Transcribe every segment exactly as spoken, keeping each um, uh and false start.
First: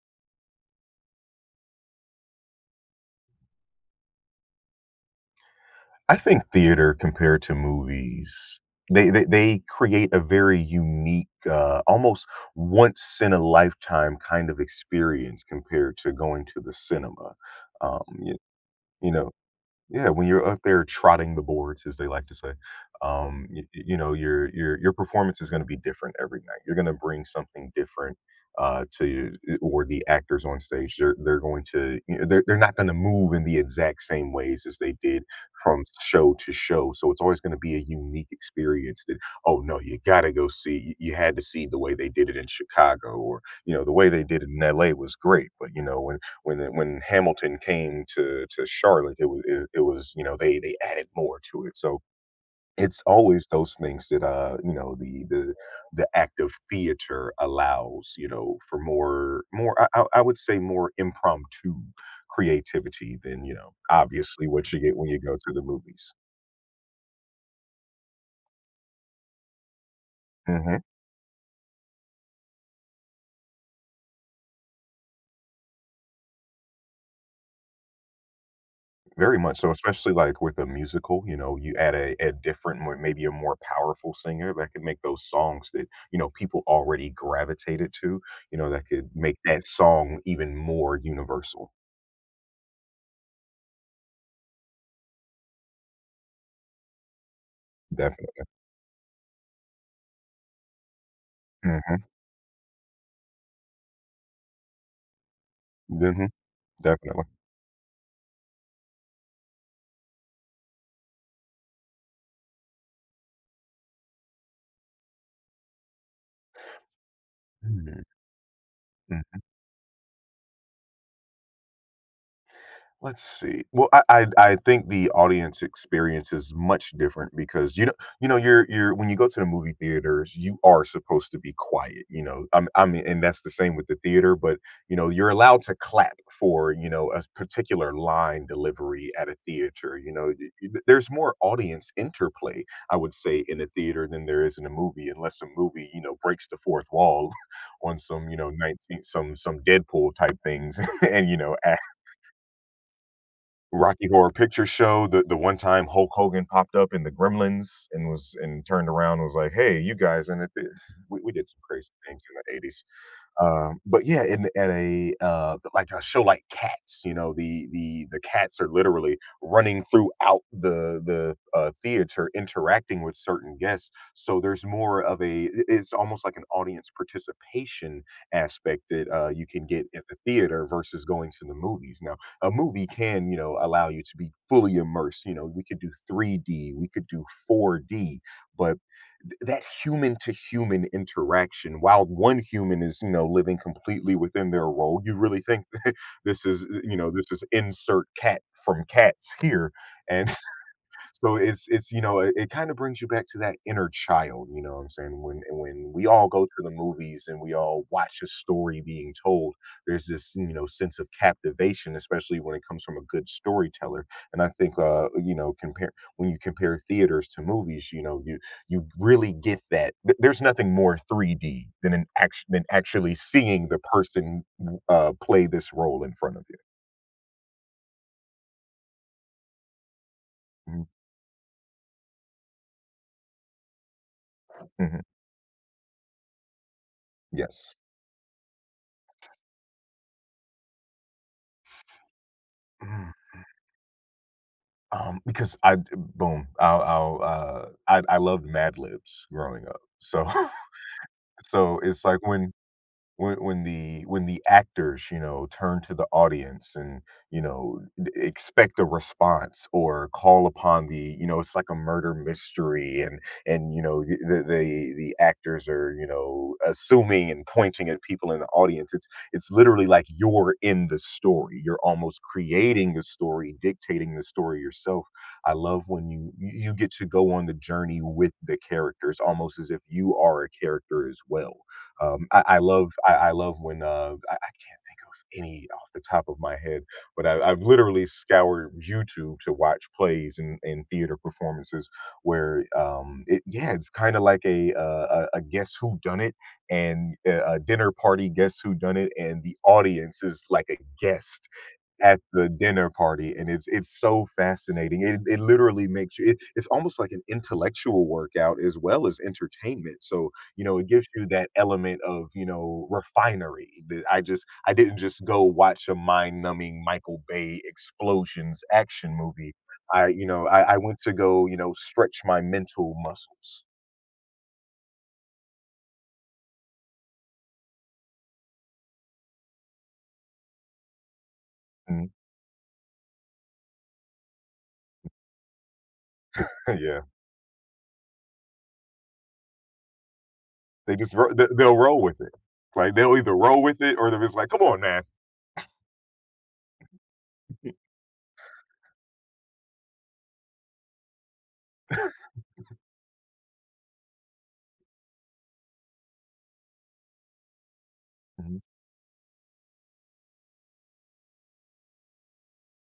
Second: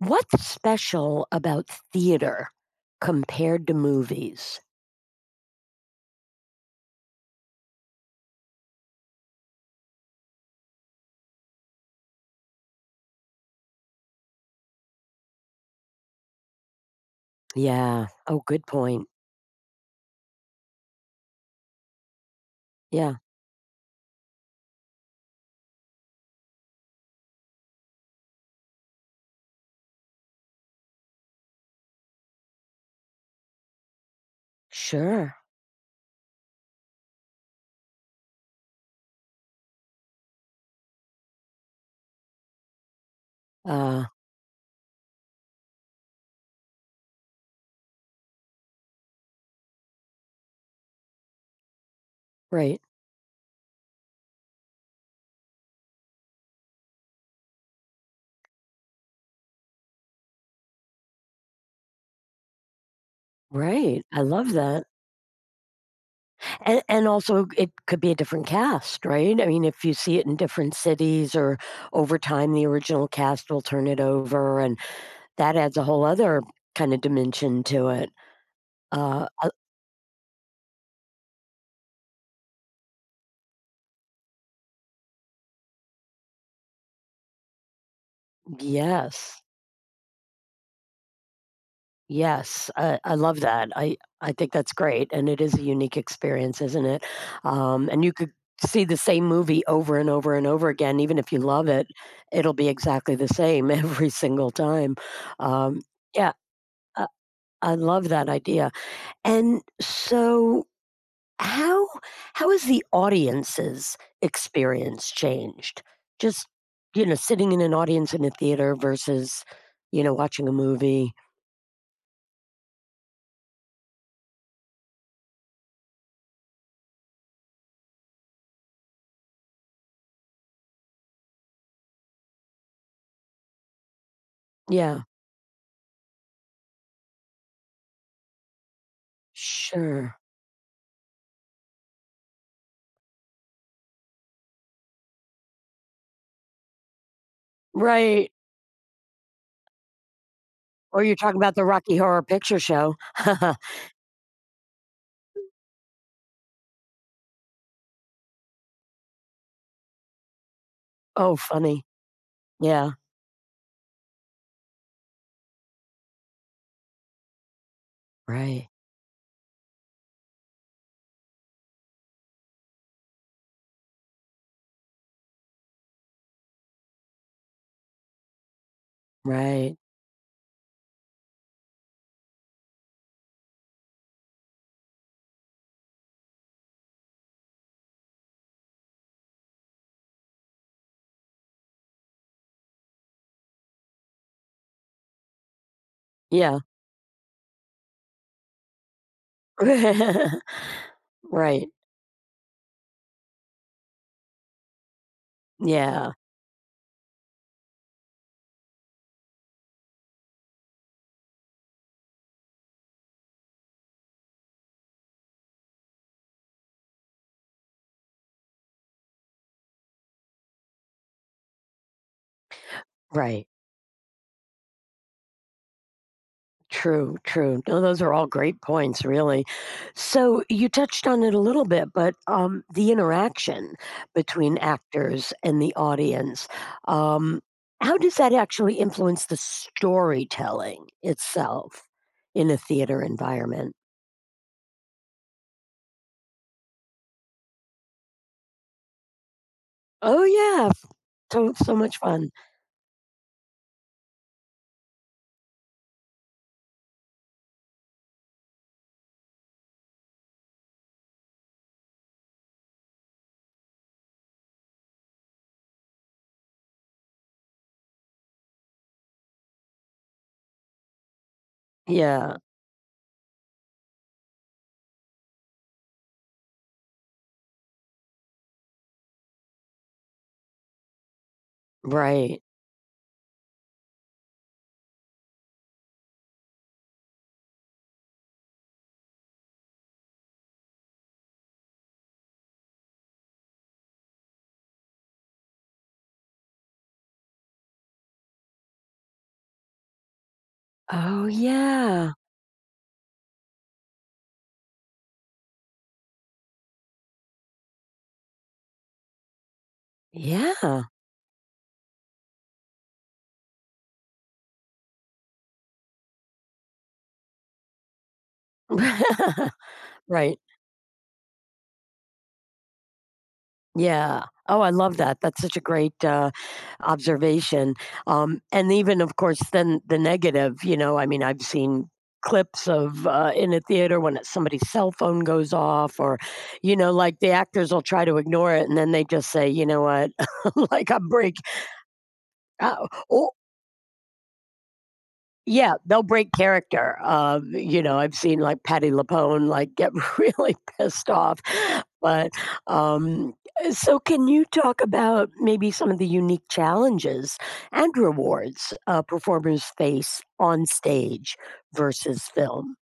What's special about theater compared to movies? I think theater compared to movies, they they they create a very unique, uh, almost once in a lifetime kind of experience compared to going to the cinema. Um, Yeah. you Oh, good point. you know yeah, when you're up there trotting the boards, as they like to say, Yeah, um, you, you know your your your performance is going to be different every night. You're going to bring something different uh, to uh, or the actors on stage. They're they're going to— you know, they're they're not going to move in the exact same ways as they did sure. from show to show. So it's always going to be a unique experience. That Oh no, you got to go see. You you had to see the way they did it in Chicago, or you know the Uh, way they did it in L A was great. But you know when when the, when Hamilton came to to Charlotte, it was it, it was— you know they they added more to it. So right, it's always those things that uh you know the the the act of theater allows you know for more more I, I I would say more impromptu creativity than, you know right. I obviously, love what you that. get when you go to the movies. And, and also, it could be a different cast, right? I mean, if you see it in different Hmm. cities or over time, the original cast will turn it over, and that adds a whole other kind of dimension to it. Uh, Very uh, much so, especially, like, with a musical, you know, you add a a different, more— maybe a more powerful singer that could make those songs that, you know, people already gravitated to, you know, that could make yes. that song even more universal. Yes, I I love that. I I think that's great, and it is a unique experience, isn't it? Um, and you could Definitely. see the same movie over and over and over again. Even if you love it, Mhm. it'll be exactly the same every single time. Um, Mhm. yeah, I, Definitely. I love that idea. And so, how how has the audience's experience changed? Just you know, sitting in an Mm. audience in a theater versus you know watching a movie. Let's see. Well, I, I I think the audience experience is much different, because— you know you know you're you're when you go to the movie theaters you are supposed to be quiet. You know, I'm I mean, and that's the same with the theater, but you Yeah, know you're allowed to clap for, you know a particular line delivery at a theater. You sure. know, y- y- there's more audience interplay, I would say, in a theater than there is in a movie, unless a movie, you know breaks the fourth wall on some, Right, you know nineteen— some some Deadpool type things or you're and, you talking know about the Rocky Horror Picture Show. Rocky Horror Picture Show, the the one time Hulk Hogan popped up in the Gremlins and was and turned around and was like, "Hey, you guys," and— it it we we Oh, did some funny. crazy things in the eighties. Yeah, Um, but yeah, in at a, uh, like a show like Cats, you know, the the the cats right, are literally running throughout the, the uh, theater, interacting with certain guests. So there's more of a I- it's almost like an audience participation aspect that, uh, you can right. get at the theater versus going to the movies. Now, a movie can, you know allow you to be fully immersed. You know, we could do three D, we could do four D, but th- that human to human interaction, while one human is, you know living completely within their role, you really think this Yeah. is, you know this is insert cat from Cats here. And so it's Right. it's you know it, it kind of brings you back to that inner child, you know what I'm saying? When and when we Yeah, all go to the movies and we all watch a story being told, there's this, you know sense of captivation, especially when it comes from a good storyteller. And I think, uh you know compare when you compare theaters to movies, you know you you really get that. Th- There's nothing more three D than an action than actually right. seeing the person uh play this role in front of you. True, true. No, those are all great points, really. So, you Mhm. touched on it a little bit, but, um, the interaction between Mhm. actors and the audience, um, Yes. how does that actually influence the storytelling itself in a theater Mm-hmm. environment? Um, because I, boom, I'll I'll, uh I I loved Mad Libs growing up, Oh, so yeah, so so so much it's like fun. when, when when the when the actors, you know turn to the audience and, you know d- expect a response or call upon the, you know it's like a murder mystery, and and you know the the the, the actors are, you know assuming and pointing at people in the audience. It's it's literally like you're in the story. You're almost Yeah, creating the story, dictating the story yourself. I love when you you you get to go on the journey with the characters, almost as if you are a character as well. um, right. I I love I I love when, uh, I I can't think of any off the top of my head, but I I've literally scoured YouTube to watch plays and and theater performances where, um, it yeah, it's kinda like a, uh, a a guess who done it, and, uh, a dinner party guess who done it, and the audience is like a Oh, guest yeah. at the dinner party, and it's it's so fascinating. It it literally makes you— it it's almost like an intellectual workout as well as entertainment. So, you know, Yeah. it gives you that element of, you know, refinery, that I just I didn't just go watch a mind-numbing Michael Bay explosions action movie. I, you Right. know, I I went to go, you know, stretch my mental muscles. Yeah. Oh, I love that. That's such a great, uh, observation. Um, and even, of course, then the negative, you know, I mean, I've seen Mm. clips of, uh, in a theater when it's somebody's cell phone goes off or, you know, Yeah. like, the actors will try to ignore it, and then they just say, "You know what? Like, They I'm just ro break" they they'll roll with it. uh, Like, they'll or either roll with it, or they're just like, "Come on, man." yeah, they'll break character. Um, you know, I've seen like Patty LaPone like get really pissed off. But um, so, can you talk about maybe some of the unique challenges and Mhm. rewards uh, performers face on stage versus film?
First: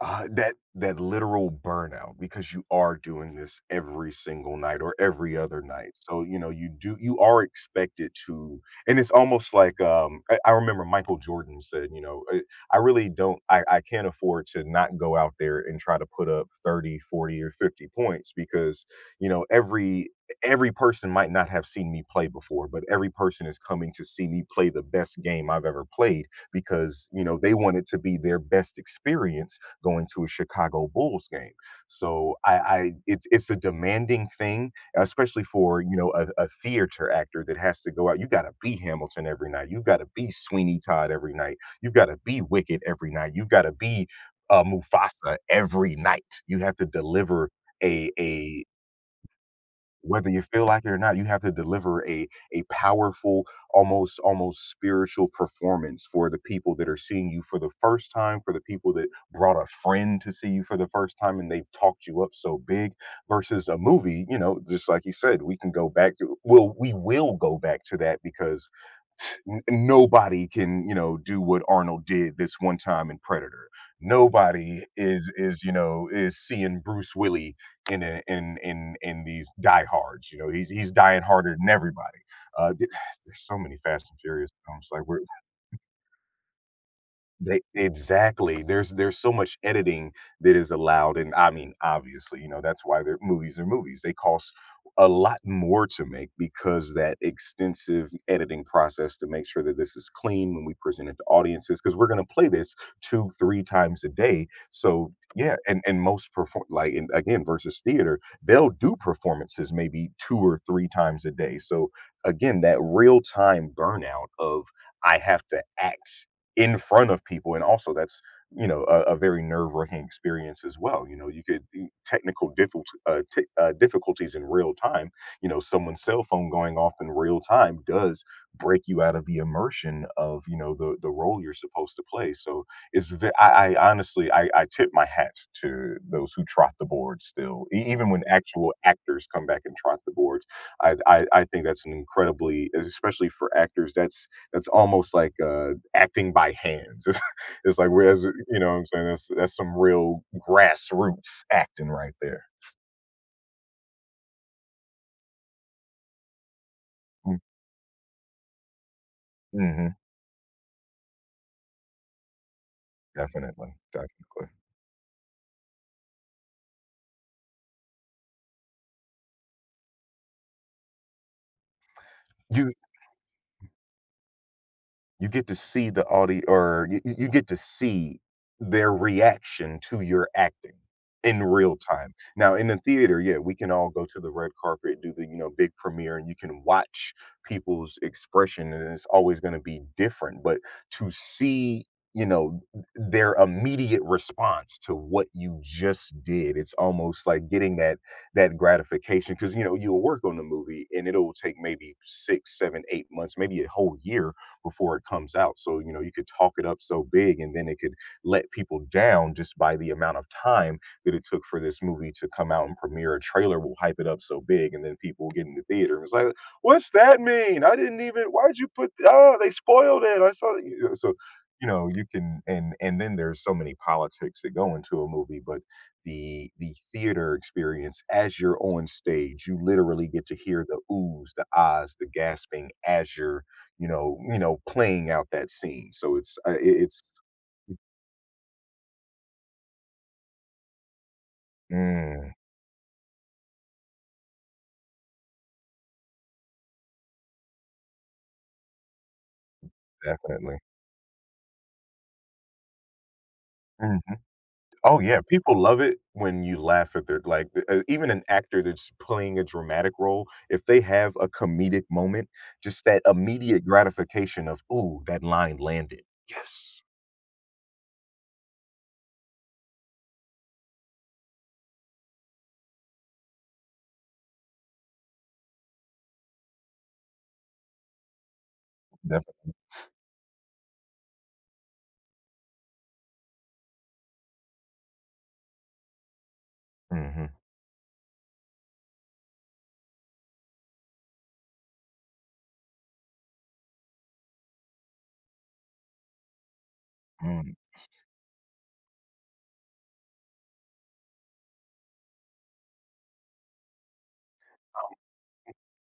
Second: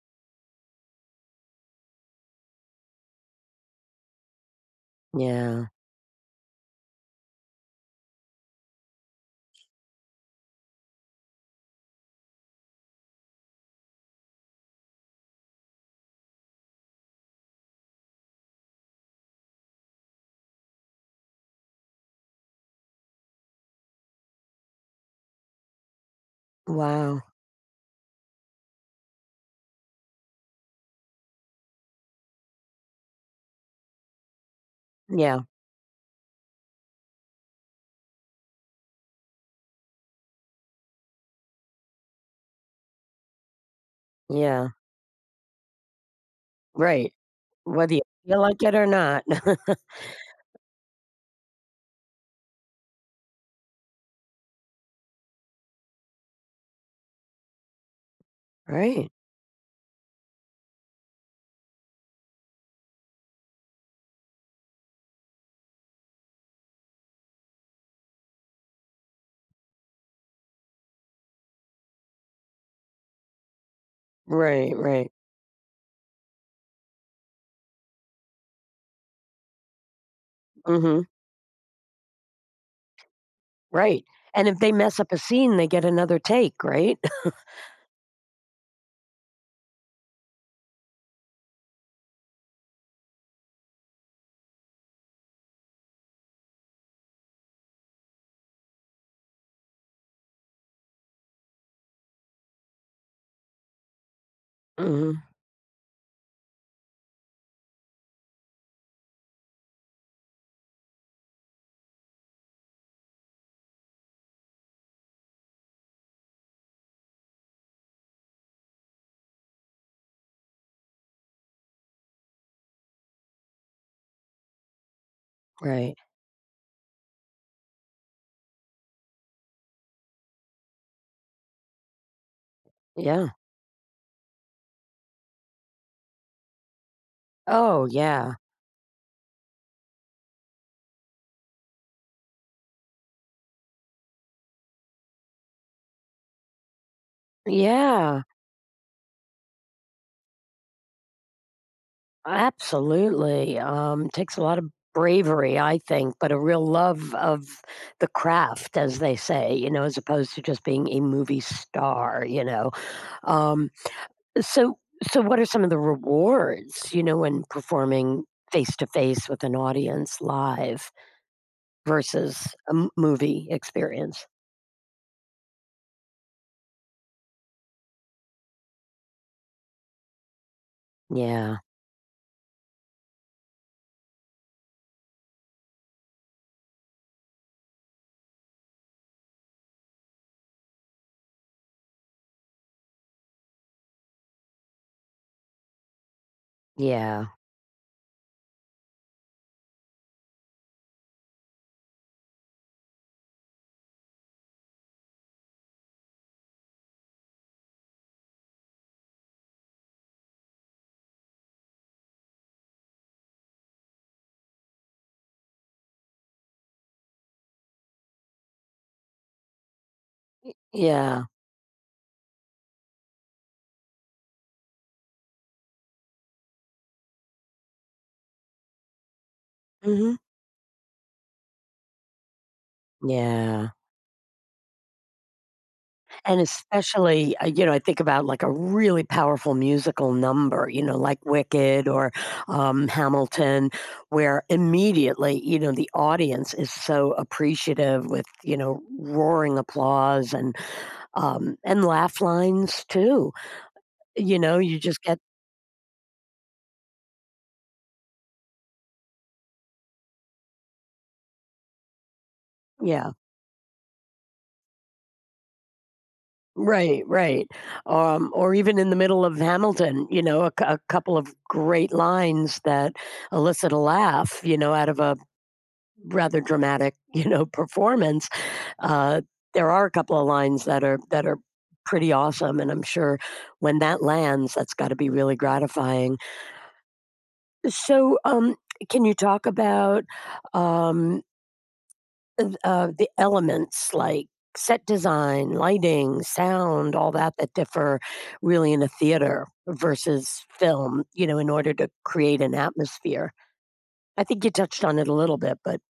uh, that that literal burnout, because you are doing this every single night or every other Yeah. night, so, you know you do you are expected to. And it's almost like, um i, I remember Michael Jordan said, you know i, "I really don't— I, I can't afford to not go out there and try to put up thirty forty or fifty points, because, you know every every person might not have seen me play before, but every person is coming to see me play the best game I've ever played, because, Wow. you know they want it to be their best experience going to a Chicago Bulls game." So I, I it's it's a demanding thing, especially Yeah. for, you know a, a theater actor that has to go out. You got to be Hamilton every night. You've got to be Sweeney Todd every night. You've got to be Wicked every night. You've got to be, uh, Yeah. Mufasa every night. You have to Right. deliver Whether you a feel like a it or not. whether you feel like it or not, you have to deliver a a powerful, almost almost spiritual performance for the people that are seeing you for the first time, for the people that Right. brought a friend to see you for the first time and they've talked you up so big. Versus a movie, you know just like you said, we can go back to— well, we will go back to that, because n- nobody can, you know do what Arnold did this one time in Predator. Right. Nobody Right. is is, you know is seeing Bruce Willie in a, in in in these Diehards. You know, he's he's Hmm. dying harder than everybody. Uh, th- there's so many Right. Fast and And Furious if they films. mess Like up a we're scene, they get another take. Right. They, exactly. There's there's so much editing that is allowed, and I mean, obviously, you know, that's why they're— movies are movies. They cost a lot more to make because that extensive editing process to make sure that this is clean when we present it to audiences, because we're gonna play this two, three times a day. So, Mhm. yeah, and and most perform— like, and again, versus theater, they'll do performances maybe two or three times a day. So, again, that real-time burnout of, "I have to act in front of people and also that's, you know a, a very nerve-wracking experience as well. You know you could— you- technical, difficult, uh, t- uh, difficulties in real time. you know Right. Someone's cell phone going off in real time does break you out of the immersion of, you know the the role you're supposed to play." So it's ve- Yeah. I, I honestly, I, I tip my hat to those who trot the board still. Oh, E- even when yeah. actual actors come back and trot the boards, I, I I think that's an incredibly— especially for actors, that's that's almost like, uh, acting by hands. It's it's like— Yeah. whereas, you know what I'm saying? That's that's some real grassroots acting right there. Absolutely. Um, takes a lot of bravery, I think, but a real love Mm. of the craft, as they say, you know, Mhm. as opposed to just being a movie star, you know. Um, Definitely, definitely. so, so what are some of the rewards, you know, when performing face to face with an audience live versus You a m- movie experience? You get to see the audio, or you you you get to see their reaction to your acting in Yeah. real time. Now, in the theater, yeah, we can all go to the red carpet, do the, you know, big premiere, and you can watch people's expression, and it's always going to be different. But to see, you know, their immediate response to what you just did, it's almost Yeah. like getting that that gratification, because, you know you'll work on the movie and it'll take maybe six, seven, eight months, maybe a whole year before it comes out. So, you know, you could talk it up so big and then it could let people down just by the amount of time that it took for this movie to come out and premiere. A trailer will hype it up so big and then people will get in the theater and it's like, what's that mean? I didn't even, why'd you put, oh, they spoiled it. I saw that. So, Yeah. you know, you can, and, and then there's so many politics that go into a movie, but the the theater experience as you're on stage you literally Hmm. get to hear the oohs, the ahs, the gasping as you're Yeah. you know you know, playing out that scene, so it's And uh, i it's especially, uh, you know, I think about like a really powerful musical number, you know, like Wicked or Mm, um, Hamilton, where immediately, you know, the audience is so appreciative with, you know, roaring applause and definitely. um, and laugh lines too. Mhm. You know, you Oh, just get yeah, people love it when you laugh at their like, th- uh, even an actor that's playing a dramatic role, if they have a comedic moment, just that yeah. immediate gratification of, "Ooh, that line landed." Yes. Right, right. Um, or even in the middle of Hamilton, you know, a, cou- a couple of great lines that elicit a laugh, you know, out of a rather dramatic, you know, performance. Uh, Definitely. there are a couple of lines that are that are pretty awesome, and I'm sure when that lands, that's got to be really gratifying. Mhm. So, um, can you talk about um, th- uh, the elements like set design, lighting, sound, all that Mm. that differ really in a theater versus film, you know, in order to create an atmosphere? I think you touched on it a little bit, but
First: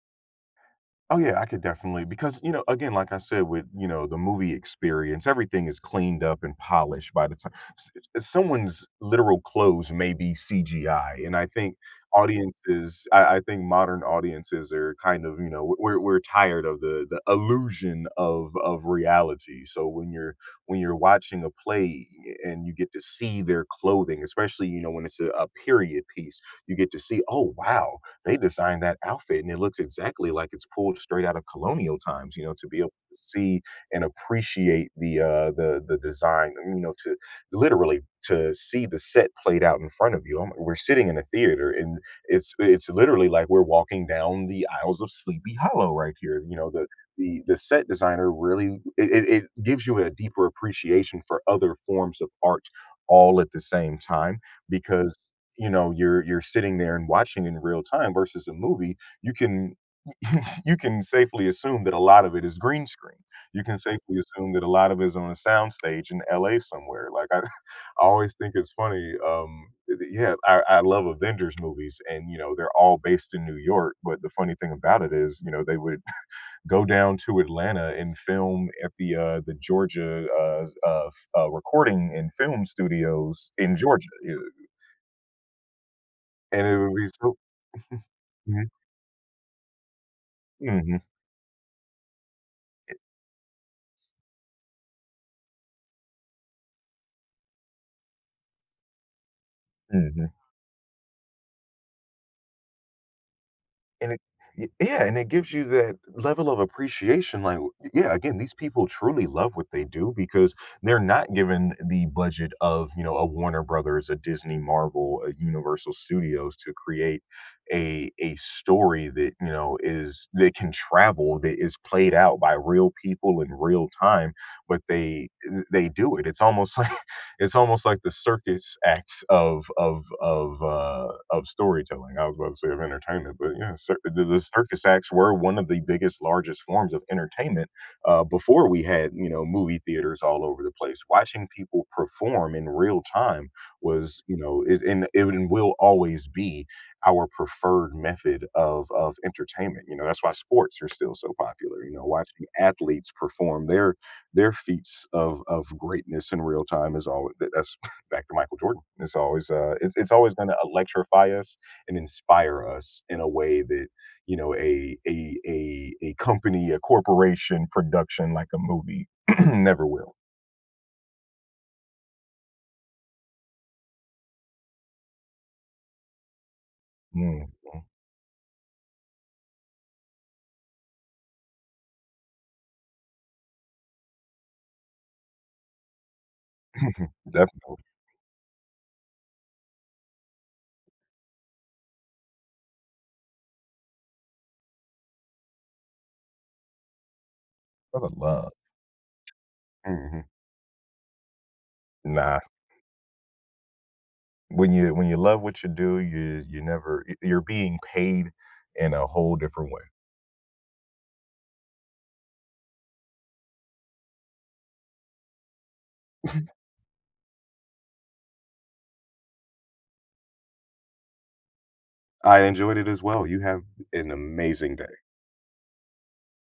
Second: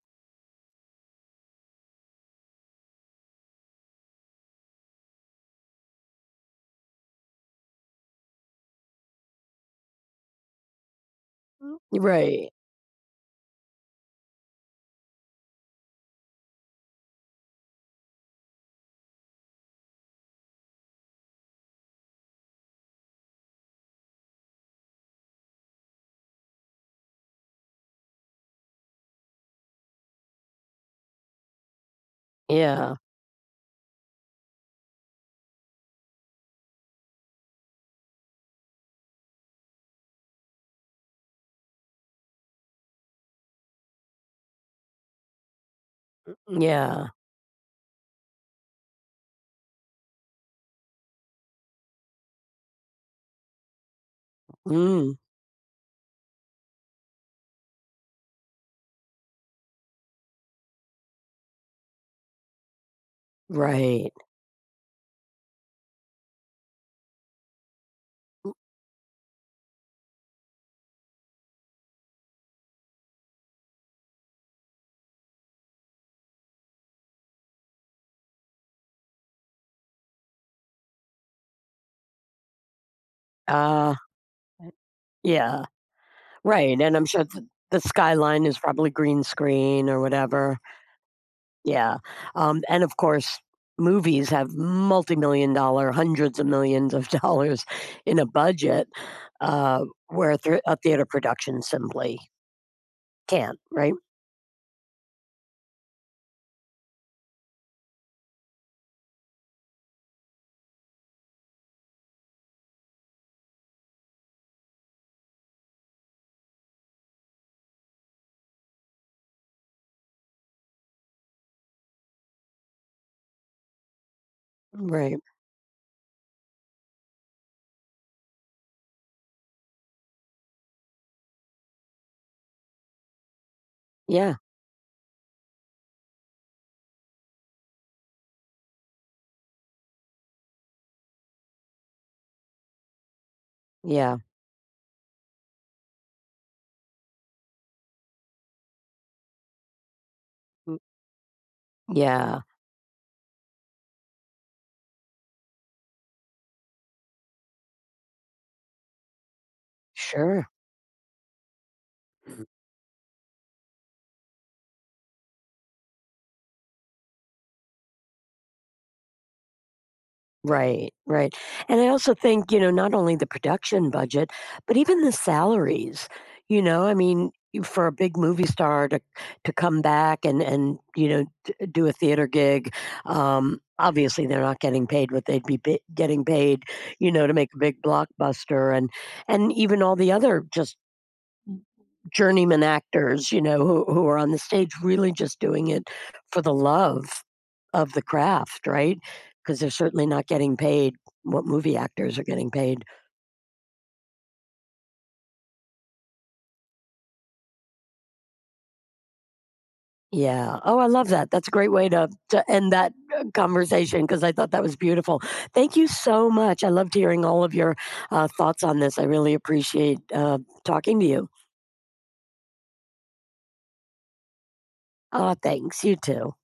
Oh yeah, I could definitely because you know, again, like I said, with you know the movie experience, everything is cleaned up and polished by the time s- s- someone's literal clothes may be C G I, and I think right. audiences, I, I think modern audiences are kind of you know we're we're tired of the the illusion of of reality. So when you're when you're watching a play and you get to see their clothing, especially you know when it's a, a period piece, you get to see, oh wow, they designed that outfit, and it looks exactly like it's pulled straight out of colonial times. You know, to be able Yeah, to see and appreciate the uh, the the design. Um, You know, to literally to see the set played out in front of you. I'm- We're sitting in a theater, and it's it's literally like we're walking down the aisles of Sleepy Hollow right here. You know, the yeah. the the set designer really it, it it gives you a deeper appreciation for other forms of art all at the same time because Mm, you know you're you're sitting there and watching in real time versus a movie you can you can safely assume that a lot of it is green screen, you can right. safely assume that a lot of it is on a soundstage in LA somewhere like i, I always think it's funny um eh, th- yeah I, I love Avengers movies and you know they're all based in New York but the funny thing about it is you know they would go down to Atlanta and film at the uh the Georgia uh, uh, f- uh recording and film studios in Uh, Georgia, you know, yeah, and it right, would and be I'm sure so th the skyline is probably green screen or whatever. Mhm. Yeah, um, and of course, movies have multi-million dollar, hundreds of millions of dollars in a budget, uh, Mhm. where thea a theater production simply can't, right? And it y yeah, and it gives you that level of appreciation, like, w yeah, again, these people truly love what they do because they're not given the budget of, you know, a Warner Brothers, a Disney, Marvel, a Universal Studios to create a a story that, you know, is that can travel, that is played out by real people in real time, but Right. they they do it. It's almost like it's almost like the circus acts of of of uh, of storytelling. I was about to say of entertainment, but yeah, cir- the, Yeah, the circus acts were one of the biggest, largest forms of entertainment uh, before we had you know movie theaters all over the place. Watching people perform in real time yeah. was you know is and it will always be our preferred method of of entertainment. You know that's why sports Mm, are still so popular. You know yeah, watching athletes perform their their feats of of greatness in real time is always that's back to Michael Jordan. It's always uh, it's it's always going sure. to electrify us and inspire us in a way that you know a a a a company, a corporation, production like a movie never will. Right, right. And I also think, you know, not only the production budget, but even the salaries, you know, I mean, Mhm. you- for a big movie star to to come back and and you know d- do a theater gig, um, obviously they're not getting paid what they'd be pa- getting paid, you know, to make a Definitely, big blockbuster, and and even all the other just journeyman actors, you know, who who are on the stage really just doing it for the love of for the the love. craft, right? Because 'Cause they're certainly Mhm. not getting paid what movie actors are Nah, getting paid. when you when you love what you do, you you never y- you're being paid in a whole different way. Yeah. Oh, I love that. That's a great way to to end that, uh, conversation because I thought that was beautiful. Thank you so much. I loved hearing all of your, uh, thoughts on this. I really appreciate, uh, talking to you. I enjoyed it as well. You have an amazing day. Aw, thanks. You too.